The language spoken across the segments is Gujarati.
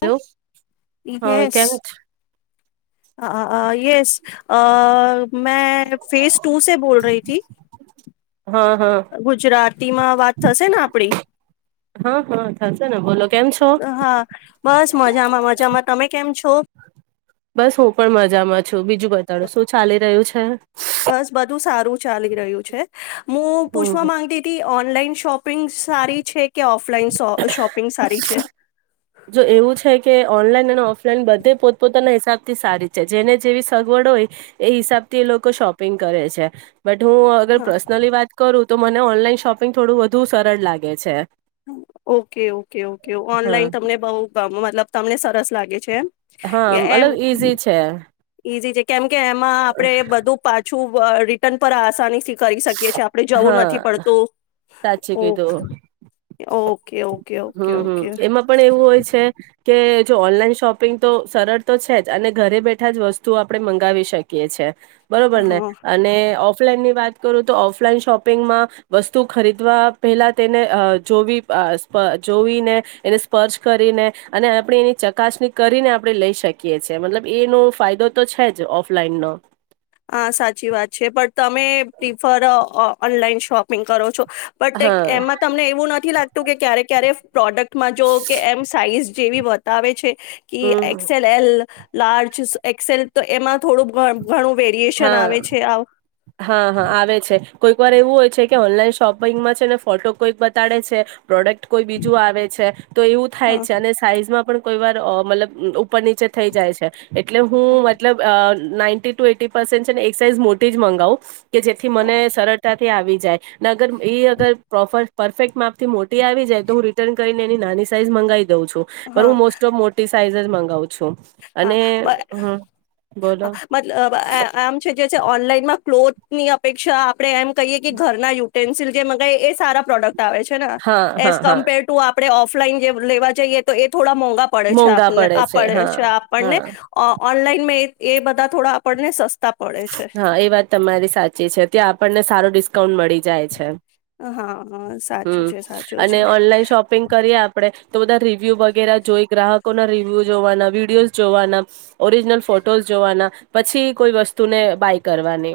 હલો, હા કેમ છે હ હ. અ, યસ, અ, મેં ફેઝ ટુ સે બોલ રહી થી. છો હા હા ગુજરાતીમાં વાત થસે ને? આપડી. હા હા થશે ને બોલો કેમ છો હા, બસ, મજામાં, મજામાં, તમે કેમ છો? છ [unintelligible] બસ, હું પણ મજામાં છું. બીજું બતાડો, શું ચાલી રહ્યું છે? બસ બધું સારું ચાલી રહ્યું છે. હું પૂછવા હમ માંગતીતી, ઓનલાઈન શોપિંગ સારી છે કે ઓફ લાઈન સો અ શોપિંગ સારી છે? જો એવું છે કે ઓનલાઈન અને ઓફલાઈન બધે પોતપોતાના હિસાબથી સારી છે. જેને જેવી સગવડ હોય, એ હિસાબથી, એ લોકો શોપિંગ કરે છે. બટ હું અગર હા પર્સનલી વાત કરું તો મને ઓનલાઈન શોપિંગ થોડું વધુ સરળ લાગે છે. ઓકે, ઓકે, ઓકે, હા ઓનલાઈન તમને બઉ મતલબ, તમને સરસ લાગે છે એમ? હા, એમ મલબ ઈઝી છે. ઈઝી છે, કેમ કે એમાં આપડે બધું પાછું રિટર્ન પર આસાની સી કરી સકીએ છે, આપડે જવું હા નથી પડતું. સાચી કીધું ઓકે, ઓકે, ઓકે. ઓકે હમ, હમ, ઓકે એમાં પણ એવું હોય છે કે જો ઓનલાઈન શોપિંગ તો સરળ તો છે જ અને ઘરે બેઠા જ વસ્તુ આપણેે મંગાવી શકીએ છે. બરોબર ને? હા અને ઓફલાઈનની વાત કરું તો, ઓફલાઈન શોપિંગમાં વસ્તુ ખરીદવા પહેલા તેને અ જોબી અ જોવી ને એને સ્પર્શ કરીને, અને આપણે એની ચકાસણી કરીને, આપણે લઈ શકીએ છે. મતલબ, એનો ફાયદો તો છે જ ઓફલાઈનનો. હા, સાચી વાત છે બટ તમે પ્રિફર અ, અ ઓનલાઈન શોપિંગ કરો છો? બટ એક હા એમાં તમને એવું નથી લાગતું કે ક્યારેક ક્યારેક પ્રોડક્ટ માં જો કે એમ સાઈઝ જેવી બતાવે છે કે હમ X L L large Excel તો એમાં થોડું ઘણું વેરિએશન હા, આવે છે આવ હા હા આવે છે. કોઈક વાર એવું હોય છે કે ઓનલાઈન શોપિંગમાં છે ને ફોટો કોઈક બતાડે છે પ્રોડક્ટ કોઈ બીજું આવે છે, તો એવું થાય હા છે અને સાઈઝમાં પણ કોઈ વાર મતલબ ઉપર નીચે થઈ જાય છે. એટલે હું મતલબ નાઇન્ટ ટુ એ છે ને એકસાઇઝ મોટી જ મગાવું. કે જેથી મને સરળતા થી આવી જાય. અગર એ અગર પ્રોપર પરફેક્ટ માપ થી મોટી આવી જાય તો હું રિટર્ન કરીને એની નાની સાઈઝ મંગાવી ઉ છું, હા હું મોસ્ટ ઓફ મોટી સાઇઝ મગાવું છું, અને હા હમ બોલો. મતલબ આમ છે જે ઓનલાનમાં ક્લોથની અપેક્ષા આપણે એમ કહીએ કે ઘરના યુટેન્સિલ જે મગાવ એ સારા પ્રોડક્ટ આવે છે ને, હા એ હા હા કમ્પેર ટુ આપણે ઓફલાઈન જે લેવા જઈએ તો એ થોડા મોંઘા પડે છે મોંઘા આપને આ પડે હા છે. આપણને. હા ઓનલાઈનમાં એ એ બધા થોડા આપણને સસ્તા પડે છે હા એ વાત તમારી સાચી છે ત્યાં આપણને સો ડિસ્કાઉન્ટ મળે જાય છે, હા હા હ સાચું છે સાચું અને છે ઓનલાઈન શોપિંગ કરીએ આપણે તો બધા રિવ્યુ વગેરે જોઈ ગ્રાહકોના રિવ્યુ જોવાના વિડીયોઝ જોવાના, ઓરિજનલ ફોટોસ જોવાના, પછી કોઈ વસ્તુ તુને બાય કરવાની.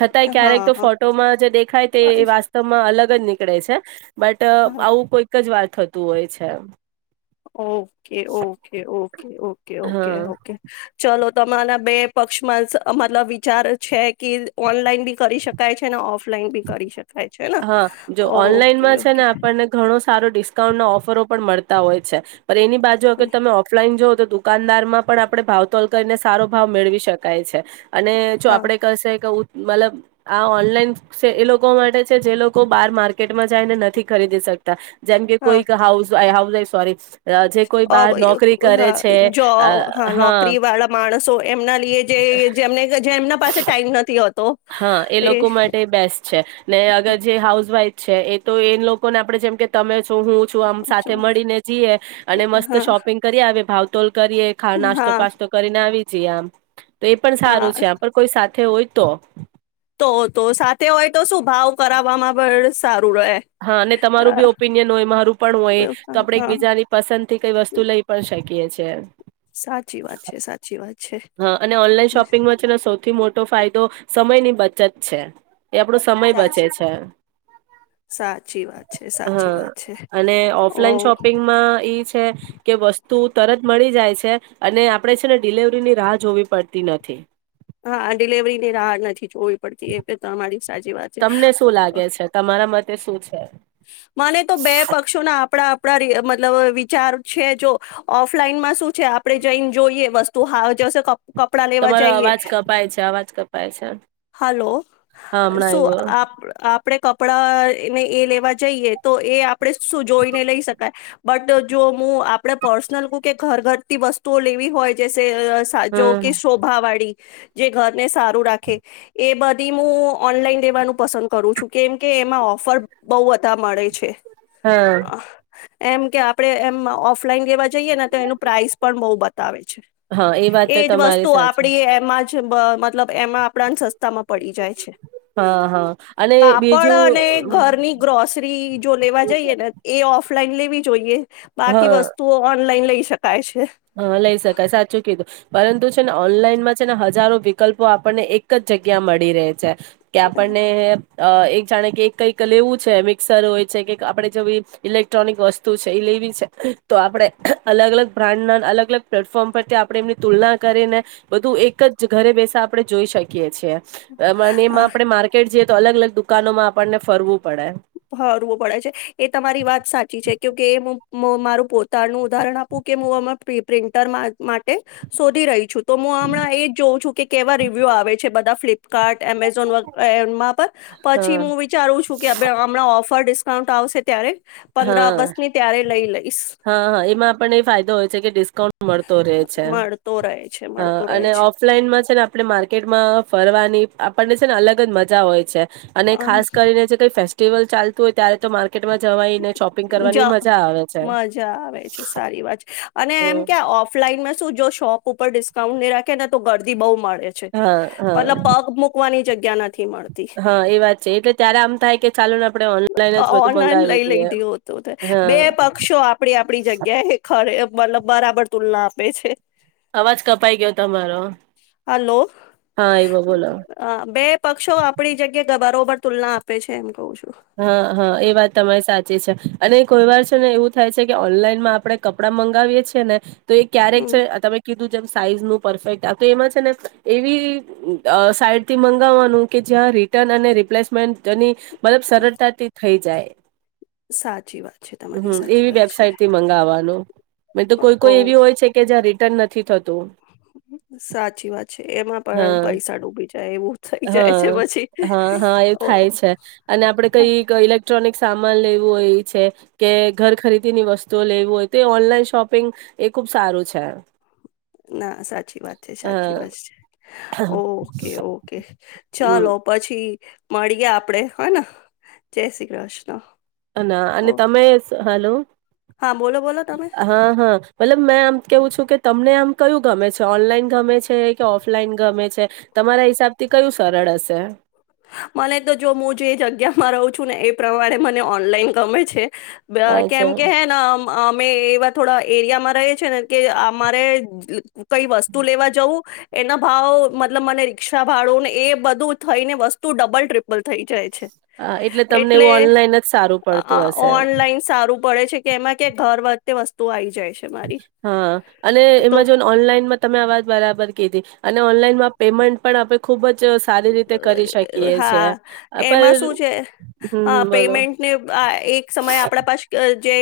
છતાંય ક્યારેક હા તો હા ફોટોમાં જે દેખાય તે હા વાસ્તવમાં અલગ બનીકડે છે. બટ આવું કોઈક જ વાત થતું હોય છે એમ. Okay okay okay okay okay હા ઓકે ચલો તમારારા બે પક્ષમાં મતલબ વિચાર છે કે ઓનલાઈન બી કરી શકાય છે ને ઓફ ઓફલાઈન બી કરી શકાય. છે ને હા જો ઓકે ઓનલાઈનમાં છે ઓકે ને આપણને ઘણો સારો ડિસ્કાઉન્ટ ના ઓફરો પણ મળતા હોય છે. પણ એની બાજુ અગર તમે ઓફલાઈન જોવઓ તો દુકાનદાર માં પણ આપડે ભાવતોલ કરીને સારો ભાવ મેળવી શકાય છે. અને જો હા આપડે કહેશે કે મતલબ આ ઓનલાઈન છે એ લોકો માટે જે લોકો બાર માર્કેટમાં જાય ને નથી ખરીદી શકતા જેમ કે હા કોઈ હાઉ હાઉ સોરી જે કોઈ અ બહાર બ નોકરી કરે હા છે જોબ હા નોકરી વાળા માણસો એમના લીએ જે જેમને જે એમના પાસે ટાઈમ નથી હોતો. હા એ લોકો માટે બેસ્ટ છે ને અગર જે હાઉસ વાઇફ છે એ તો એ લોકોને આપણે જેમ કે તમે છો હું હું છું આમ જો, સાથે મળીને જઈએ અને મસ્ત હા શોપિંગ કરી આવે ભાવ કરીએ ખ નાસ્તો હા પાસ્તો કરીને આવી જિયામ. તો એ પણ સારું હા છે આ કોઈ હોય તો. તો તો સાથે હોય તો શું ભાવ કરાવવામાં પણ સારું. રહે હા અને તમારું બી ઓપિનિયન હોય મારું પણ હોય હા તો આપણેે એક હા બીજાની પસંદ થી કઈ વસ્તુ લઈ પણ શકીએ. કીઅ છે. સાચી વાત છે સાચી વાત છે હા અને ઓનલાઈન શોપિંગમાં છે સૌથી મોટો ફાયદો સમયની બચત છે. એ આપડો સમય બચે સાચી છે. વાત સાચી વાત છે સાચી વાત હા છે અને ઓફલાઈન ઓ શોપિંગમાં ઈ છે કે વસ્તુ તું તરત મળી જાય છે અને આપણેે છે ને ડિલવરીની રાહ જોવી પડતી નથી. હા ડિલવરી ની રાહ નથી જોવી પડતી એ પે તમારી સાચી વાત છે તમને શું લાગે છે તમારા મતે શું છે મને તો બે પક્ષોના આપણા મતલબ વિચાર છે જો ઓફલાઈનમાં શું આપડે જઈને જોઈએ વસ્તુ તું હા જસ કપ કપડાં લેવા જઈએ. અજ કપાય છે અવાજ કપાય છે હલો હા હમણાં શું આય્વો. આપ આપણે કપડા ને એ લેવા જઈએ તો એ આપણે શું જોઈને લઈ શકાય બટ જો હું આપણે પર્સનલ કું કે ઘર ઘર વસ્તુઓ લેવી હોય જે સા જો હમ કે શોભાવાળી જે ઘરને સારું રાખે એ બધી હું ઓનલાઈન દેવાનું પસંદ કરું છું કેમકે એમાં ઓફર બહુ બધા મળે છે. હમ્ અ, એમ કે આપડે એમ ઓફ ઓલાન લવા જઈએને તો એનું પ્રાઇસ પણ બહ બતાવે છે હા એ વાત તો એજ તમારી વસ્તુ સાચી આપડી મતલબ એમાં આપણાને સસ્તા માં પડી જાય છે. હા હા અને કાપડ અને બીજું ઘરની ગ્રોસરી જો લેવા જઈએ ને એ ઓફ. ફ્લાલેી જોઈએ. બાકી હા વસ્તુઓ ઓનલાઈન લઈ શકાય છે. હા લઈ શકાય સાચું કીધું પરંતુ છે ને ઓનલાઈનમાં છે ને હજારો વિકલ્પો આપણને એક જ જગ્યા મળી રહે છે. કે આપણને અ એક જાણે કે કંઈક લેવું છે મિક્સર હોય છે કેક આપણે જેવી ઇલેક્ટ્રોનિક વસ્તુ છે એ લેવી છે તો આપડણે અલગ અલગ બ્રાન્ડના અલગ અલગ પ્લેટફોર્મ પરથી આપણે એમની તુલના કરીને બધું એક જ ઘરે બેસા આપડણે જોઈ શકીએે છીએ. એમાં ને એમાં આપડે માર્કેટ જે તો અલગ અલગ દુકાનોમાં આપણને ફરવું. પડે હરવો પડે છે એ તમારી વાત સાચી છે. કે એું મારું પોતાનું ઉદાહરણ આપું કે હું અ પ્રિન્ટર માટે શોધી રહી છું. તો હું હમણાં એજ જોઉં છું કે કેવા રિવ્યુ આવે બધા ફ્લિપ કાર્ટ એમેઝોન એમાં પર પછી હા હું વિચારું છું કે ઓફર ડિસ્કાઉન્ટ આવશે ત્યારે પંદર હા ઓગસ્ટની ત્યારે લઈ લઈશ હા હા એમાં આપને એ ફાયદો હોય છે કે ડિસ્કાઉન્ટ મળતો રે છે મળતો રહે છે હ મળતો રહે અને છે ઓફલાઈન માં છે ને આપણે માર્કેટમાં કરવાની આપણને છે ને અલગ જ મજા હોય છે અને ખાસ કરીને જે કઈ ફ ટેબલ ચાલતું હોય ત્યારે તો માર્કેટમાં જવા મજા આવે છે, સારી વાત છે, અને એમ હમ. કે ઓફલાઈનમાં શું જો શોપ ઉપર ડિસ્કાઉન્ટ નહી રાખે ને તો ગરદી બહુ માણે હા મતલબ હા પગ મૂકવાની જગ્યા [unintelligible] હા, એ વાત છે, એટલે ત્યારે આમ થાય કે ચાલો ને આપણે ઓનલાઈન જ બધુ મંગાવી દીએ તો બે પક્ષો આપણી આપણી જગ્યાએ ખરે મતલબ બરાબર તુલના આપે છે, અવાજ કપાઈ ગયો તમારો, હલો હા એવો બોલો અ, બે પક્ષો આપડી જગ્યા બરોબર તુલના આપે છે, એમ કવું છુ હા હા એ વાત તમારી સાચી અને કોઈ વાર છે ને એવું થાય છે, કે ઓનલાઈનમાં આપડણે કપડાં મંગાવીએ છી ને તો એ ક્યારેક હમ છે, તમે કીધું જેમ સાઈઝ નું પરફેક્ટ [inaudible] સરળતા થઈ જાય સાચી વાત છે તમારી હમ્મ સાચી એવી વાત છે વેબસાઈટથી મંગાવવાનું મે તો કોઈ ઓ કોઈ એવી હોય છે, કે જ્યાં રે તને નથી થતું સાચી વાત છે, એમાં પણ હા પૈસા ડૂબી જાય એવું થઇ જાય છે, હા હા પછી હા એવું ઓ થાય છે અને આપડ થાય. કઈ ઇલેક્ટ્રોનિક સામાન લેવું હોય, એ છે કે ઘર ખરીદીની વસ્તુઓ લેવુ હોય તો એ ઓનલાઈન શોપિંગ એ ખુબ સારું છે. ના સાચી વાત છે, સાચી હા વાત છે ઓકે ઓકે હમ ચાલો પછી મળીએ, આપડે હને જય શ્રી કૃષ્ણ. હ ના અને ઓ તમે હાલો હા બોલો બોલો તમે હા હા મતલબ મેં આમ કેવું છું, કે તમને આમ કયું ગમે છે, ઓનલાઈન ગમે છે કે ઓફલાઈન ગમે છે, તમારા હિસાબ થી કયું સરળ હશે મને તો જો હું જે જગ્યામાં રહું છું, ને એ પ્રમાણે મને ઓનલાઈન ગમે છે, કેમ અચ્છા કે હે અમે એવા થોડા એરિયામાં રહે છે ને કે અમારે કઈ વસ્તુ લેવા જવું એના ભાવ મતલબ મને રિક્ષા ભાડોને એ બધું થઈ ને વસ વસ્તુ ડબલ ટ્રીપલ થઈ જાય, હા, એટલે તમને એવું ઓનલાઈન જ સારું પડતું આ હશે, ઓનલાઈન સારું પડે છે કે એમાં કે ઘર વતે વસ્તુઓ આવી જાય. છે મારી હા અને તો અ, એમેજોન ઓનલાઈનમાં તમે આવાજ બરાબર કે દે અને ઓનલાઈનમાં પેમેન્ટ પણ આપડે ખૂબજ અહ અહ હા પર એમાં શું હમ છે હા હમ બોલો પેમેન્ટને આ એક સમયે આપણા પાસ કહ જે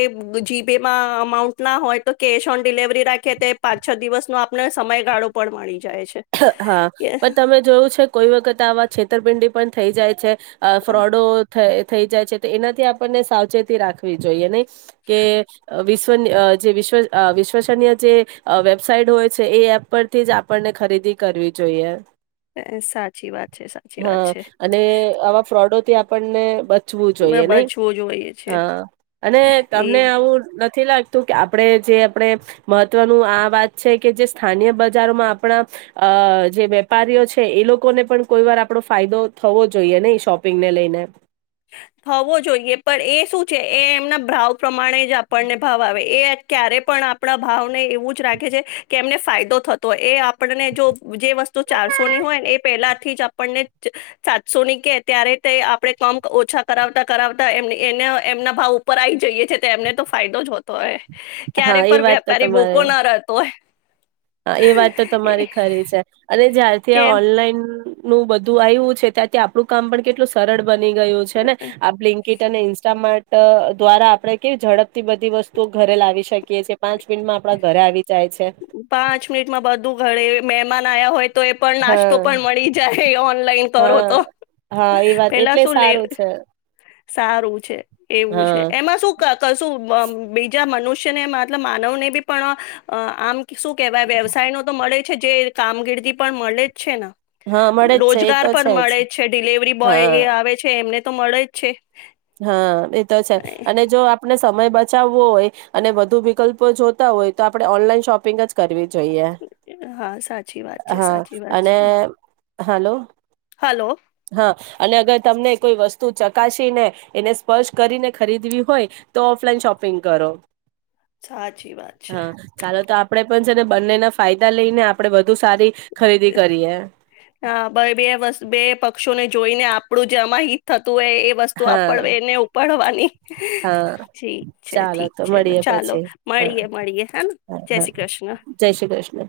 જી પે માં એમાઉન્ટ ના હોય તો કેશ ઓન ડિલેવરી રાખે તે પાંચ છ દિવસનો આપને સમયગાળો પણ મળી જાય છે હા કે પણ તમે જોયું છે કોઈ વખત તામાં છેતરપિંડી પણ થઈ જાય છે. અહ અ, ફ્રોડો થએ થઈ જાય છે તો એનાથી આપણને સાવચેતી રાખવી જોઈએ નહી? કે અહ વિશ તો ન અહ વિશ્વ અહ વિશ્વસનીય જે અહ વબસાઈટ હોય છે એ એપ પરથી જ આપણને ખરીદી કરવી જોઈએ. અહ સાચી વાત છે, સાચી વાત હા છે. અને આવા ફ્રોડોથી આપણને બ પૂછવું જોઈએ નહી બચવું જોઈએ છે હા અને એ તમને આવું નથી લાગ તો કે આપણે કે જે આપણે મહત્વનું આ વાત છે કે જે સ્થાનિય બજારોમાં આપણા અહ જે વેપારીઓ છે એ લોકોને પણ કોઈ વાર આપણો ફાયદો થવો જોઈએ નહીં શોપિંગને લઈને. થવો જોઈએ પણ એ શું છે એ એમના બ્રાહ્વ પ્રમાણે જે આપણને ભાવ આવે એટ ક્યારે પણ આપણા ભાવને એવું જ રાખે છે કે એમને ફાયદો થતોય એ આપણને જો જે વસ્તુ ચારસો ની હોય ને એ પેલા થી જ આપણને ચ સાતસો ની કે ત્યારે તે આપણે કમ ઓછા કરાવતા કરાવતા એમ એને એમના ભાવ ઉપર આવી જઈએ છે તો એમને તો ફાયદો જ હોતો હોય. ક્યારે હા એ પણ વાત તો વેપારી તમારે બોકો ના રહેતો હોય. હા એ વાત તો તમારી ખરી છે અને જ્યારથી આ કે ઓનલાઈન નું બધું આવ્યું છે ત્યાં તો આપણું કામ પણ કેટલું સરળ બની ગયું છે ને આ બ્લિંક કીટ અને ઇન્સ્ટામાર્ટ અહ દ્વારા આપડે કેવી ઝડપથી બધી વસ્તુઓ ઘરે લાવી શકીએ છીએ. પાંચ મિનિટમાં આપણા ઘરે આવી જાય છે. પાંચ મિનિટમાં બધું ઘરે મહેમાન આયા હોય તો એ પણ નાસ્તો હા પણ મળી જાય ઓનલાઈન કરો હા તો હા એ વાત પેલા એટલે શું લે સારું છે સારું છે. એવું છે હા એમાં શું ક કલશું? બીજા મનુષ્યને મતલબ માનવને બ પણ, આમ શું કેહેવાય વ્યવસાય નો તો મળે જ જે કામગિર્દી પણ મળે જ છે ને. હા મળે જ છે એ તો રોજગાર છે પણ મળે જ છે ડિલવરી બોય હા એ આવે છે એમને તો મળે જ છે. હા એતો છે, અને જો આપણે સમય બસ બચાવવો હોય, અને બ વધુ વિકલ્પો જોતા હોય તો આપણે ઓનલાઈન શોપિંગ જ કરવી જોઈએ હા સાચી વાત છે હા સાચી વાત અને છે. હાલો. હલો હા અને અગર તમને કોઈ વસ્તુ ચકાસી ને એને સ્પર્શ કરીને ખરીદવી હોય તો, ઓફલાઈન શોપિંગ કરો. સાચી વાત છે હા, ચાલો તો આપ આપણે પણ છે ને બંનેના ફાયદા લઈને આપણે વધુ સારી ખરીદી કરીએ હા બે વ બે પ પક્ષો ને જોઈને આપણું જે અમા હિતું એ વસ્તુ હા આપડને ઉપાડવાની, હા ઠીક છે ચાલો ઠીક તો છે મળીએ ચાલો પછી હા મળીએ મળીએ હે હા જય હા શ્રી કૃષ્ણ. જય શ્રી કૃષ્ણ